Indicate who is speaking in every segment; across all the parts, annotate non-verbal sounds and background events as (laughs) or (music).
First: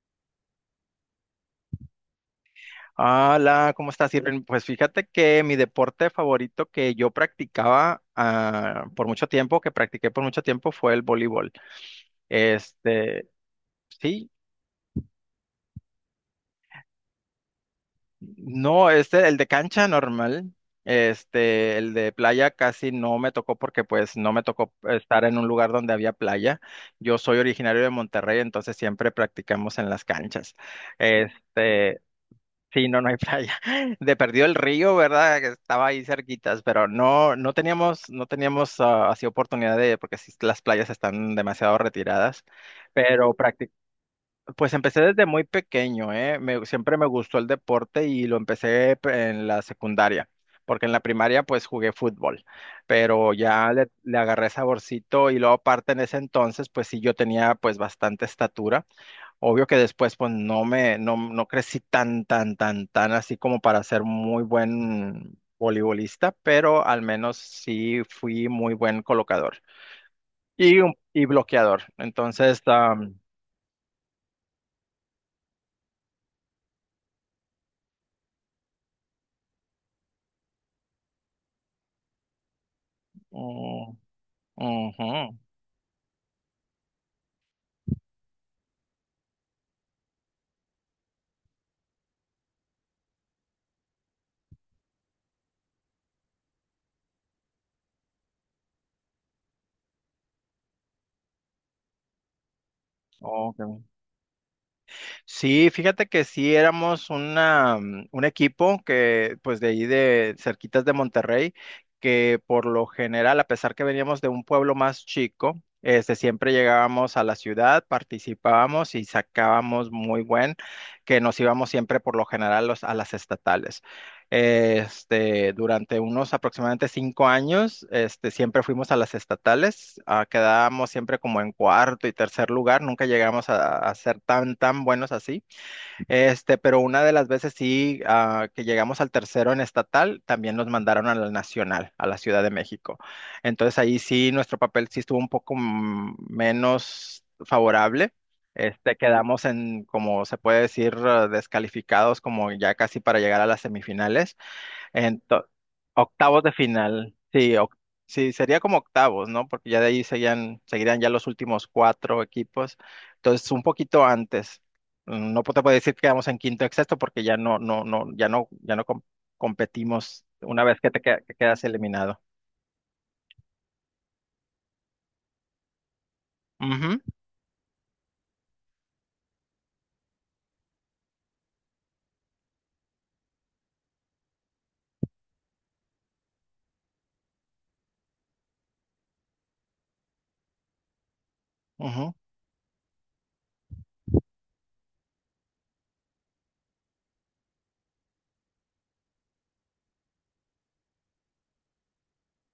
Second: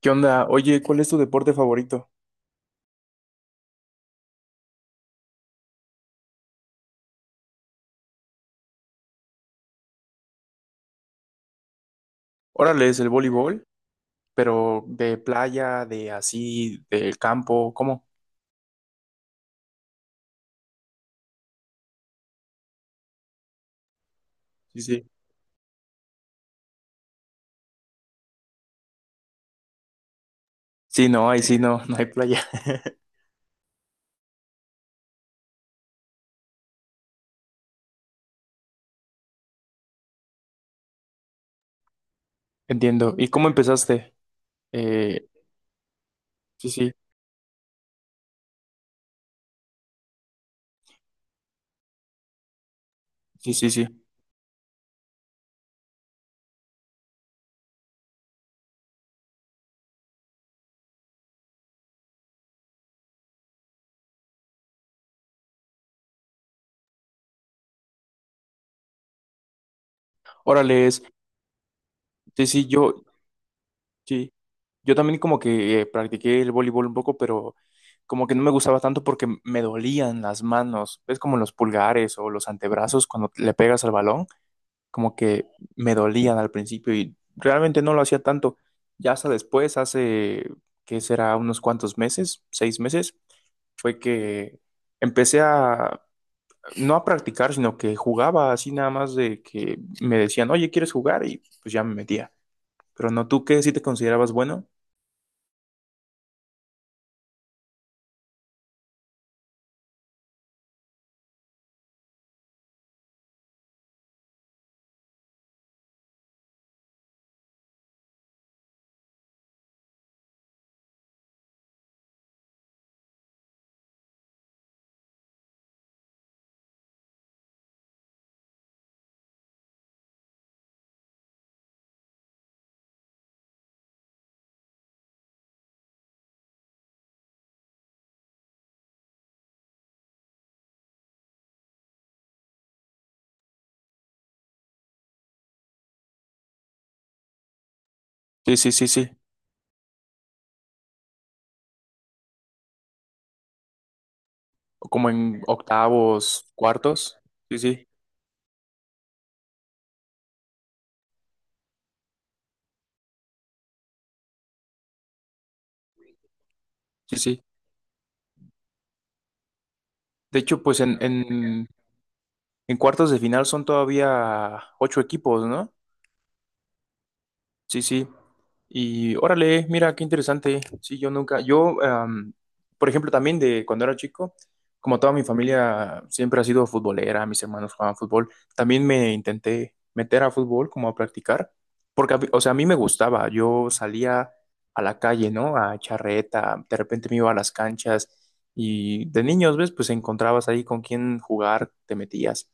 Speaker 1: ¿Qué onda? Oye, ¿cuál es tu deporte favorito?
Speaker 2: Hola, ¿cómo estás, Irving? Pues fíjate que mi deporte favorito que yo practicaba por mucho tiempo, que practiqué por mucho tiempo, fue el voleibol.
Speaker 1: Órale, es el
Speaker 2: Este,
Speaker 1: voleibol,
Speaker 2: sí,
Speaker 1: pero de playa, de así, del campo, ¿cómo?
Speaker 2: no, el de cancha normal, el de playa casi no me tocó porque pues no me tocó
Speaker 1: Sí, sí.
Speaker 2: estar en un lugar donde había playa. Yo soy originario de Monterrey, entonces siempre practicamos en las canchas.
Speaker 1: Sí, no, ahí sí, no, (laughs) no hay playa. (laughs)
Speaker 2: Sí, no, no hay playa. (laughs) De perdido el río, ¿verdad? Que estaba ahí cerquitas, pero no teníamos así oportunidad de, porque sí, las playas están demasiado retiradas.
Speaker 1: Entiendo. ¿Y
Speaker 2: Pero
Speaker 1: cómo
Speaker 2: practic-
Speaker 1: empezaste?
Speaker 2: pues empecé desde
Speaker 1: Eh,
Speaker 2: muy pequeño, ¿eh?
Speaker 1: sí, sí,
Speaker 2: Siempre me gustó el deporte y lo empecé en la secundaria, porque en la primaria pues jugué fútbol, pero
Speaker 1: sí, sí,
Speaker 2: ya
Speaker 1: sí.
Speaker 2: le agarré saborcito y luego aparte en ese entonces pues sí yo tenía pues bastante estatura. Obvio que después, pues no me, no, no crecí tan así como para ser muy buen voleibolista, pero al menos sí fui muy buen colocador y,
Speaker 1: Órale, es,
Speaker 2: y bloqueador.
Speaker 1: sí,
Speaker 2: Entonces,
Speaker 1: sí, yo, sí. Yo también, como que practiqué el voleibol un poco, pero como que no me gustaba tanto porque me dolían las manos. Es como los pulgares o los antebrazos cuando le pegas al
Speaker 2: mm,
Speaker 1: balón. Como
Speaker 2: ujú,
Speaker 1: que me dolían al principio y realmente no lo hacía tanto. Ya hasta después, hace, ¿qué será? Unos cuantos meses, seis meses, fue que empecé a, no a practicar, sino que jugaba así nada más de que me decían, oye, ¿quieres jugar? Y pues ya me metía. Pero no, ¿tú
Speaker 2: ok.
Speaker 1: qué?, ¿si te considerabas bueno?
Speaker 2: Sí, fíjate que sí éramos un equipo que, pues de ahí de cerquitas de Monterrey, que por lo general, a pesar que veníamos de un pueblo más chico, siempre llegábamos a la ciudad, participábamos y sacábamos muy buen, que nos íbamos siempre por lo general a las estatales. Durante unos aproximadamente 5 años, siempre fuimos a las estatales, quedábamos siempre como en cuarto y tercer lugar, nunca llegamos a ser tan buenos así. Pero una de las veces sí, que llegamos al tercero en estatal, también nos mandaron a la nacional, a la Ciudad de México. Entonces ahí sí, nuestro papel sí estuvo un poco menos favorable.
Speaker 1: Sí, sí, sí, sí.
Speaker 2: Quedamos en, como se puede decir, descalificados como ya casi para llegar a las semifinales.
Speaker 1: Como en
Speaker 2: Ento- Octavos
Speaker 1: octavos,
Speaker 2: de final,
Speaker 1: cuartos.
Speaker 2: sí,
Speaker 1: Sí, sí,
Speaker 2: sí, sería como octavos, ¿no? Porque ya de ahí seguirían ya los últimos cuatro equipos, entonces un poquito antes. No te puedo decir que quedamos en quinto o sexto
Speaker 1: sí,
Speaker 2: porque
Speaker 1: sí.
Speaker 2: ya no competimos
Speaker 1: De
Speaker 2: una
Speaker 1: hecho, pues
Speaker 2: vez que que quedas eliminado.
Speaker 1: en cuartos de final son todavía ocho equipos, ¿no?
Speaker 2: Ujú,
Speaker 1: Sí, sí. Y órale, mira, qué interesante. Sí, yo nunca, yo, por ejemplo, también de cuando era chico, como toda mi familia siempre ha sido futbolera, mis hermanos jugaban fútbol, también me intenté meter a fútbol como a practicar,
Speaker 2: ujú,
Speaker 1: porque, a mí, o sea, a mí me gustaba, yo salía a la calle, ¿no? A charreta, de repente me iba a las canchas y de niños, ¿ves? Pues encontrabas ahí con quién jugar, te metías,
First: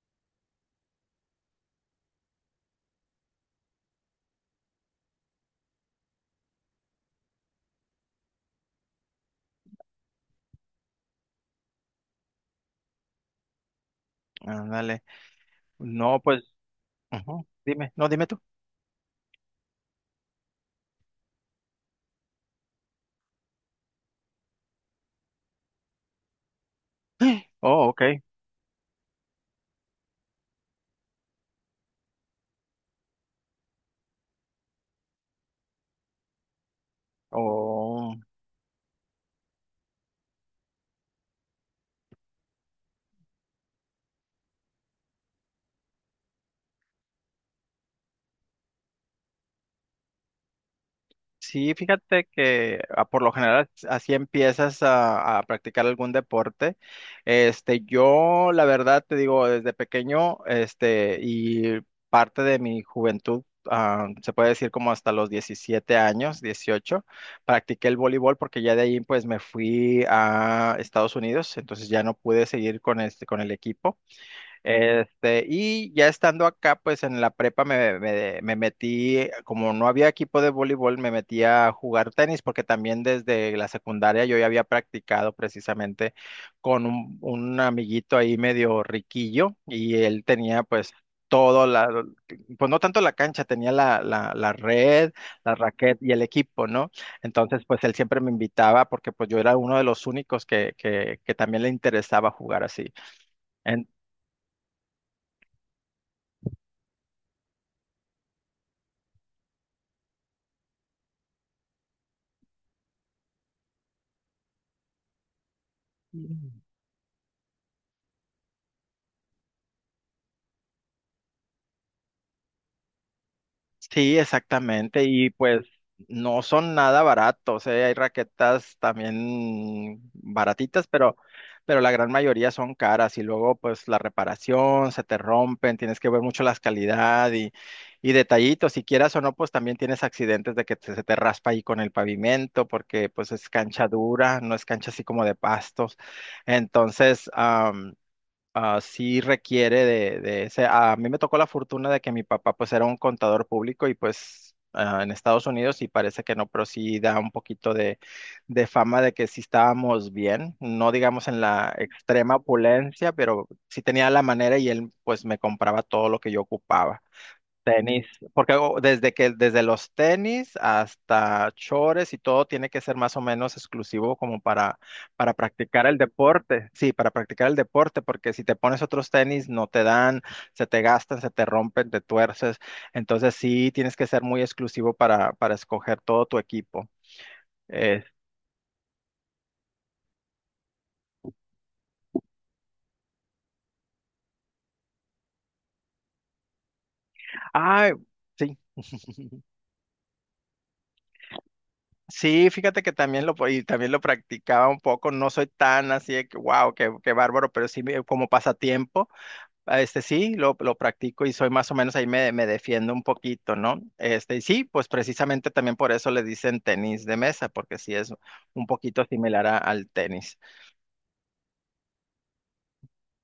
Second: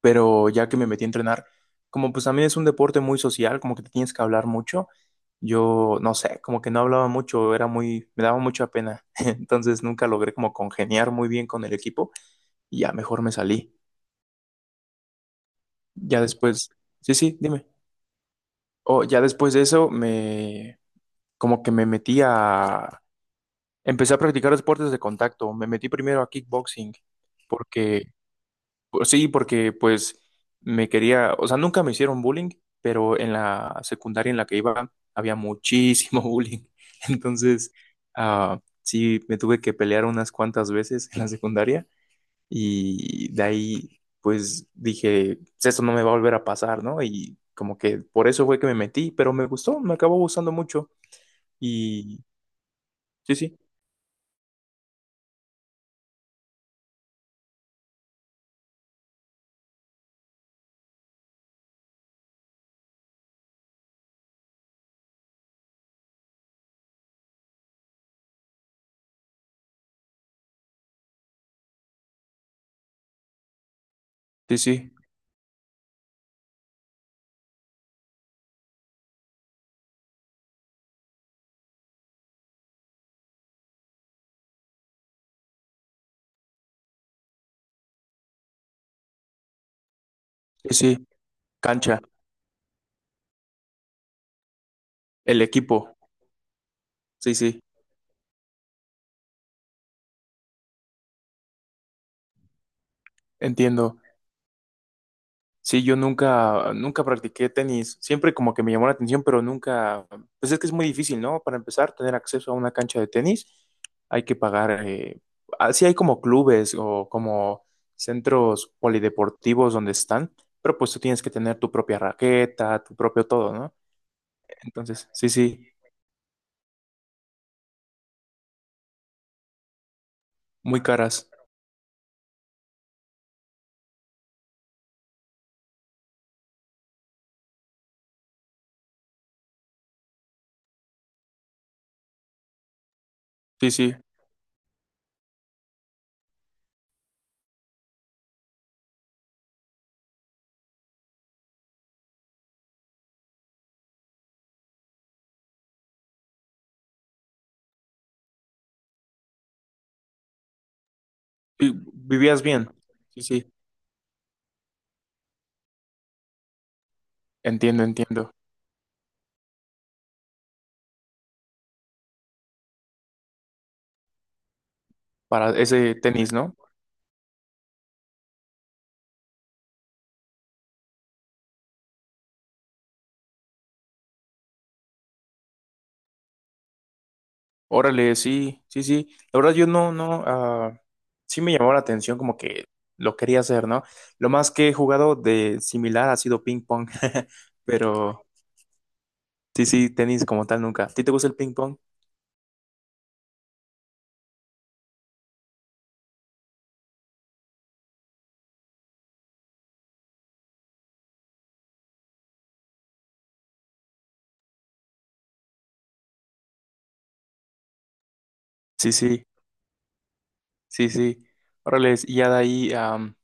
Speaker 1: pero ya que me metí a entrenar, como pues también es un deporte muy social, como que te tienes que hablar mucho, yo no sé, como que no hablaba mucho, era muy, me daba mucha pena, (laughs) entonces nunca logré como congeniar muy bien con el equipo y ya mejor me salí.
Speaker 2: ándale. No,
Speaker 1: Ya
Speaker 2: pues,
Speaker 1: después, sí, sí,
Speaker 2: ujú,
Speaker 1: dime.
Speaker 2: dime, no, dime tú.
Speaker 1: O ya después de eso me, como que me metí a, empecé a practicar deportes de contacto, me metí primero a kickboxing
Speaker 2: Oh,
Speaker 1: porque,
Speaker 2: ok.
Speaker 1: pues sí, porque pues me quería, o sea, nunca me hicieron bullying, pero en la secundaria en la que iba había muchísimo (laughs) bullying. Entonces,
Speaker 2: Oh.
Speaker 1: sí, me tuve que pelear unas cuantas veces en la secundaria y de ahí pues dije, "Pues esto no me va a volver a pasar, ¿no?". Y como que por eso fue que me metí, pero me gustó, me acabó gustando mucho.
Speaker 2: Sí,
Speaker 1: Y
Speaker 2: fíjate que por lo
Speaker 1: sí, sí,
Speaker 2: general así empiezas a practicar algún deporte. Yo la verdad te digo, desde pequeño, y parte de mi juventud, se puede decir como hasta los 17 años, 18, practiqué el voleibol porque ya de ahí pues me fui a Estados Unidos, entonces ya no pude seguir con con el equipo.
Speaker 1: sí, sí,
Speaker 2: Y ya estando acá, pues en la prepa me metí, como no había equipo de voleibol, me metí a jugar tenis, porque también desde la secundaria yo ya había practicado precisamente con un amiguito ahí medio riquillo, y él tenía
Speaker 1: sí,
Speaker 2: pues
Speaker 1: sí,
Speaker 2: todo la,
Speaker 1: cancha,
Speaker 2: pues no tanto la cancha, tenía la red,
Speaker 1: el
Speaker 2: la
Speaker 1: equipo,
Speaker 2: raqueta y el equipo, ¿no?
Speaker 1: sí, sí,
Speaker 2: Entonces, pues él siempre me invitaba porque pues yo era uno de los únicos que también le interesaba jugar así.
Speaker 1: entiendo. Sí, yo nunca, nunca practiqué tenis. Siempre como que me llamó la atención, pero nunca. Pues es que es muy difícil, ¿no? Para empezar, tener acceso a una cancha de tenis, hay que pagar. Así hay como
Speaker 2: En-
Speaker 1: clubes o como centros polideportivos donde están, pero pues tú tienes que tener tu propia raqueta, tu propio todo, ¿no?
Speaker 2: Sí, exactamente.
Speaker 1: Entonces, sí,
Speaker 2: Y pues
Speaker 1: sí,
Speaker 2: no son nada baratos, ¿eh? Hay raquetas también
Speaker 1: muy
Speaker 2: baratitas,
Speaker 1: caras.
Speaker 2: pero la gran mayoría son caras. Y luego, pues, la reparación, se te rompen, tienes que ver mucho las calidad y detallitos. Si quieras o no, pues también tienes accidentes de que se te raspa ahí con el pavimento, porque pues es
Speaker 1: Sí,
Speaker 2: cancha
Speaker 1: sí.
Speaker 2: dura, no es cancha así como de pastos. Entonces, sí requiere de ese. A mí me tocó la fortuna de que mi papá pues era un contador público y pues en Estados Unidos y parece que no, pero sí da un poquito de, fama de que sí estábamos bien, no digamos en
Speaker 1: Vi-
Speaker 2: la extrema
Speaker 1: Vivías bien.
Speaker 2: opulencia,
Speaker 1: Sí,
Speaker 2: pero
Speaker 1: sí.
Speaker 2: sí tenía la manera y él pues me compraba todo lo que yo ocupaba.
Speaker 1: Entiendo,
Speaker 2: Tenis,
Speaker 1: entiendo.
Speaker 2: porque desde que desde los tenis hasta chores y todo tiene que ser más o menos exclusivo como para
Speaker 1: Para
Speaker 2: practicar
Speaker 1: ese
Speaker 2: el
Speaker 1: tenis, ¿no?
Speaker 2: deporte. Sí, para practicar el deporte, porque si te pones otros tenis no te dan, se te gastan, se te rompen, te tuerces. Entonces sí tienes que ser muy exclusivo para escoger todo tu equipo. Eh,
Speaker 1: Órale, sí, sí, sí. La verdad yo no, no, sí me llamó la atención, como que lo quería hacer, ¿no? Lo más que he jugado de similar ha sido ping pong, (laughs)
Speaker 2: Ay,
Speaker 1: pero
Speaker 2: sí. (laughs)
Speaker 1: sí, sí, tenis como tal nunca. ¿A ti te gusta el ping pong?
Speaker 2: Sí, fíjate que también y también lo practicaba un poco, no soy tan así de que, wow, qué bárbaro, pero sí como pasatiempo. Este sí, lo practico y soy más o menos ahí me defiendo un poquito, ¿no? Y sí, pues precisamente también por eso le dicen tenis de mesa, porque sí es un
Speaker 1: Sí,
Speaker 2: poquito
Speaker 1: sí,
Speaker 2: similar al tenis.
Speaker 1: sí, sí. Órale, y ya de ahí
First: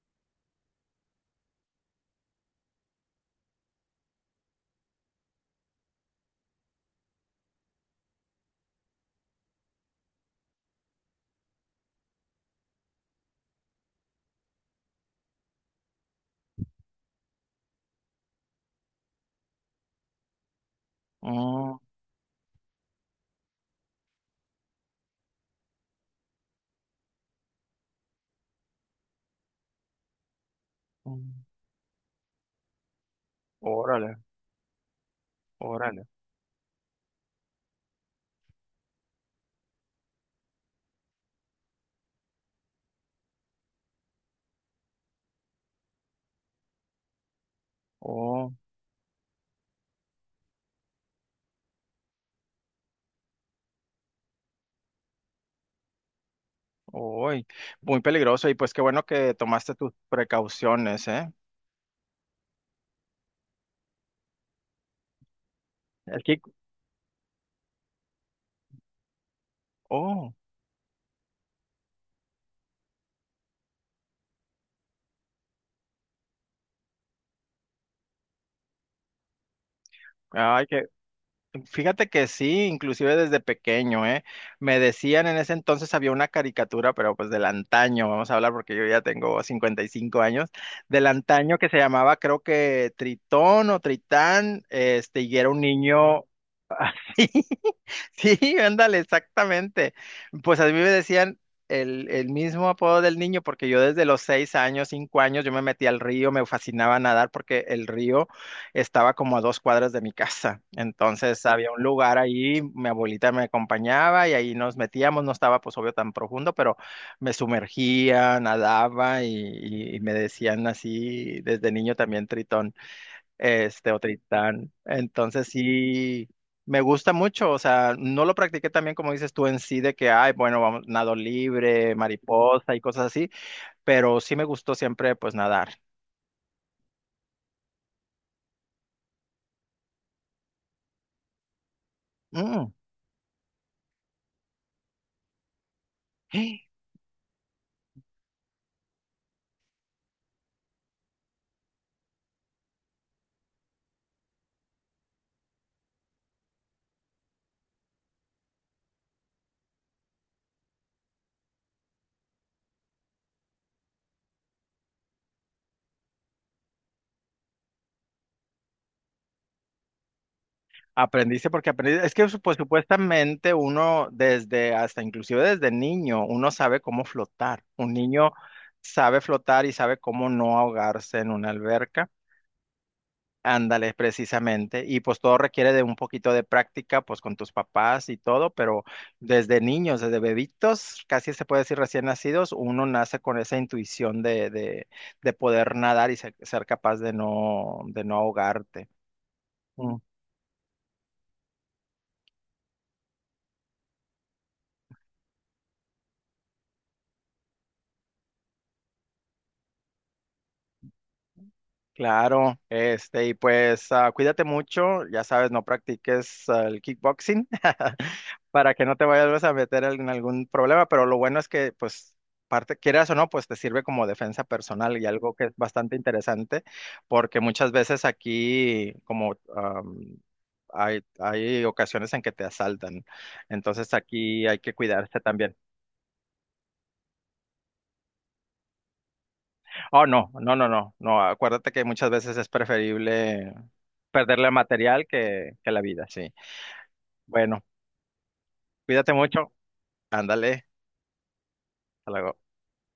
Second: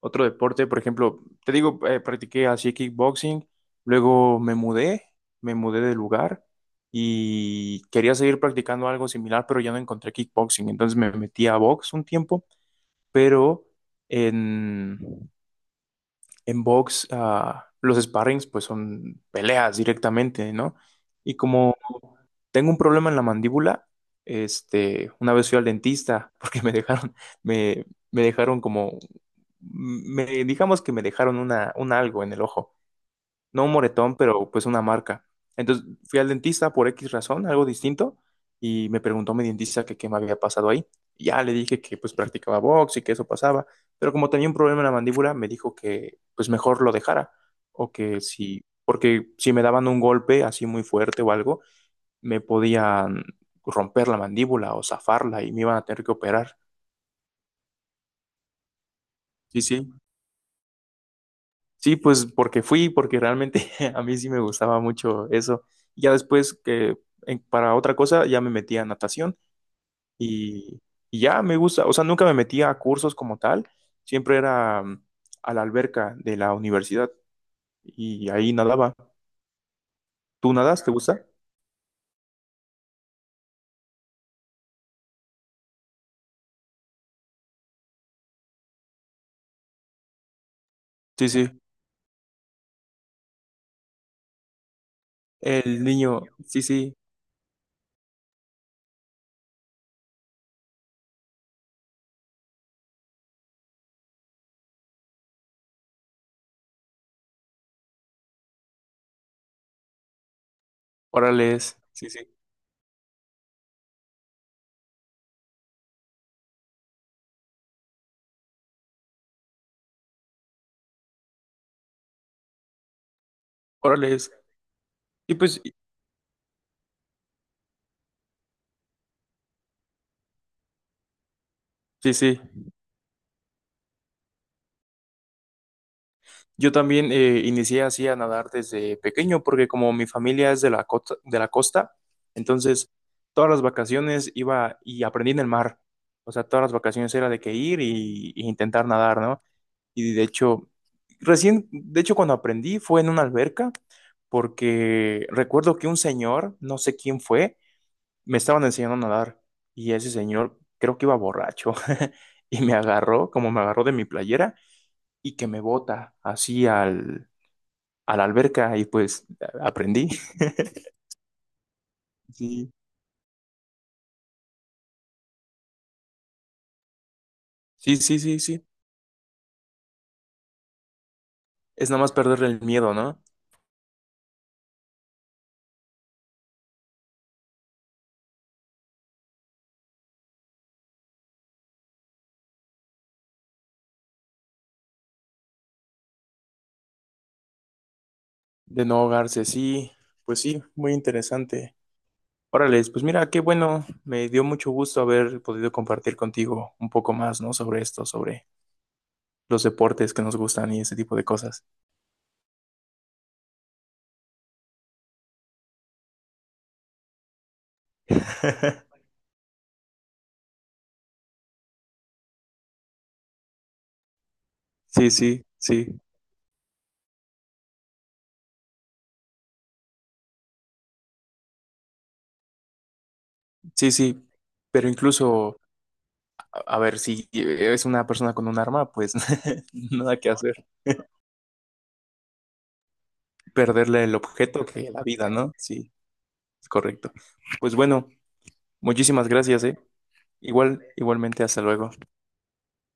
Speaker 1: otro deporte, por ejemplo, te digo, practiqué así kickboxing, luego me mudé de lugar y quería seguir practicando algo similar, pero ya no encontré kickboxing, entonces me metí a box un tiempo. Pero en, en box los sparrings pues son peleas directamente, ¿no? Y como
Speaker 2: Mm,
Speaker 1: tengo un problema en la mandíbula, este, una vez fui al dentista (laughs) porque me dejaron, me, me dejaron como, me, digamos que me dejaron
Speaker 2: mm,
Speaker 1: una, un algo en el ojo, no un
Speaker 2: órale,
Speaker 1: moretón, pero pues una marca. Entonces
Speaker 2: órale.
Speaker 1: fui al dentista por X razón, algo distinto, y me preguntó mi dentista que qué me había pasado ahí. Y ya le dije que pues practicaba box y que eso pasaba, pero como tenía un problema en la mandíbula, me dijo que pues mejor lo dejara, o que
Speaker 2: Oh,
Speaker 1: si, porque si me daban un golpe así muy fuerte o algo, me podían romper la mandíbula o zafarla y me iban a tener que operar.
Speaker 2: uy, muy peligroso. Y pues qué bueno que
Speaker 1: Sí,
Speaker 2: tomaste
Speaker 1: sí.
Speaker 2: tus precauciones, ¿eh?
Speaker 1: Sí, pues porque fui, porque realmente (laughs) a mí sí me gustaba mucho eso. Ya
Speaker 2: El kick,
Speaker 1: después que en- para otra cosa ya me metí a natación
Speaker 2: oh,
Speaker 1: y, y ya me gusta, o sea, nunca me metí a cursos como tal, siempre era a la alberca de la universidad y ahí nadaba. ¿Tú
Speaker 2: ay, qué.
Speaker 1: nadas? ¿Te gusta?
Speaker 2: Fíjate que sí, inclusive desde pequeño, ¿eh? Me decían en ese entonces había una caricatura, pero pues del antaño, vamos a hablar porque yo ya tengo 55 años, del
Speaker 1: Sí, sí.
Speaker 2: antaño que se llamaba creo que Tritón o Tritán, y era un
Speaker 1: El niño,
Speaker 2: niño.
Speaker 1: sí, sí.
Speaker 2: (laughs) (laughs) Sí, ándale, exactamente. Pues a mí me decían el mismo apodo del niño, porque yo desde los 6 años, 5 años, yo me metí al río, me fascinaba nadar porque el río estaba como a 2 cuadras de mi casa. Entonces había
Speaker 1: Órales,
Speaker 2: un
Speaker 1: sí,
Speaker 2: lugar
Speaker 1: sí.
Speaker 2: ahí, mi abuelita me acompañaba y ahí nos metíamos, no estaba pues obvio tan profundo, pero me sumergía, nadaba y me decían así desde niño también Tritón, o
Speaker 1: Órales.
Speaker 2: Tristán.
Speaker 1: Y
Speaker 2: Entonces
Speaker 1: pues,
Speaker 2: sí, me gusta mucho, o sea, no lo practiqué también como dices tú en sí, de que, ay, bueno, vamos, nado libre,
Speaker 1: sí, sí.
Speaker 2: mariposa y cosas así, pero sí me gustó siempre, pues, nadar.
Speaker 1: Yo también, inicié así a nadar desde pequeño, porque como mi familia es de la costa,
Speaker 2: Mm.
Speaker 1: entonces todas las vacaciones iba y aprendí en el mar. O sea, todas las
Speaker 2: (gasps)
Speaker 1: vacaciones era de que ir y intentar nadar, ¿no? Y de hecho, recién, de hecho, cuando aprendí fue en una alberca, porque recuerdo que un señor, no sé quién fue, me estaban enseñando a nadar y ese señor creo que iba borracho (laughs) y me agarró, como me agarró de mi playera y que me bota así al, a la alberca y pues a- aprendí.
Speaker 2: Aprendiste porque aprendiste, es que pues
Speaker 1: Sí,
Speaker 2: supuestamente uno desde, hasta inclusive desde niño, uno sabe cómo flotar. Un
Speaker 1: sí, sí,
Speaker 2: niño
Speaker 1: sí, sí.
Speaker 2: sabe flotar y sabe cómo no ahogarse en una
Speaker 1: Es nada
Speaker 2: alberca.
Speaker 1: más perderle el miedo, ¿no?
Speaker 2: Ándale, precisamente. Y pues todo requiere de un poquito de práctica, pues con tus papás y todo, pero desde niños, desde bebitos, casi se puede decir recién nacidos, uno nace con esa intuición de poder nadar y ser capaz de de no
Speaker 1: De
Speaker 2: ahogarte.
Speaker 1: no ahogarse, sí. Pues sí, muy interesante. Órale, pues mira, qué bueno. Me dio mucho gusto haber podido compartir contigo un poco más, ¿no? Sobre esto, sobre los deportes que nos gustan y ese tipo de cosas.
Speaker 2: Claro, y pues cuídate mucho, ya sabes, no practiques el kickboxing (laughs) para que no te
Speaker 1: (laughs)
Speaker 2: vayas a meter en algún problema, pero lo bueno es que, pues, parte, quieras o no, pues te sirve como defensa personal y
Speaker 1: Sí,
Speaker 2: algo
Speaker 1: sí,
Speaker 2: que es
Speaker 1: sí,
Speaker 2: bastante interesante, porque muchas veces aquí, como hay ocasiones en que te asaltan,
Speaker 1: sí,
Speaker 2: entonces
Speaker 1: sí.
Speaker 2: aquí hay que
Speaker 1: Pero
Speaker 2: cuidarse también.
Speaker 1: incluso, a ver, si es una persona con un arma, pues (laughs)
Speaker 2: Oh,
Speaker 1: nada
Speaker 2: no,
Speaker 1: que
Speaker 2: no,
Speaker 1: hacer.
Speaker 2: no, no, no. Acuérdate que muchas veces es preferible
Speaker 1: Perderle el
Speaker 2: perderle
Speaker 1: objeto que la
Speaker 2: material
Speaker 1: vida, ¿no?
Speaker 2: que la
Speaker 1: Sí.
Speaker 2: vida, sí.
Speaker 1: Correcto.
Speaker 2: Bueno,
Speaker 1: Pues bueno,
Speaker 2: cuídate
Speaker 1: muchísimas
Speaker 2: mucho.
Speaker 1: gracias, ¿eh?
Speaker 2: Ándale,
Speaker 1: Igual, igualmente, hasta luego.
Speaker 2: hasta luego.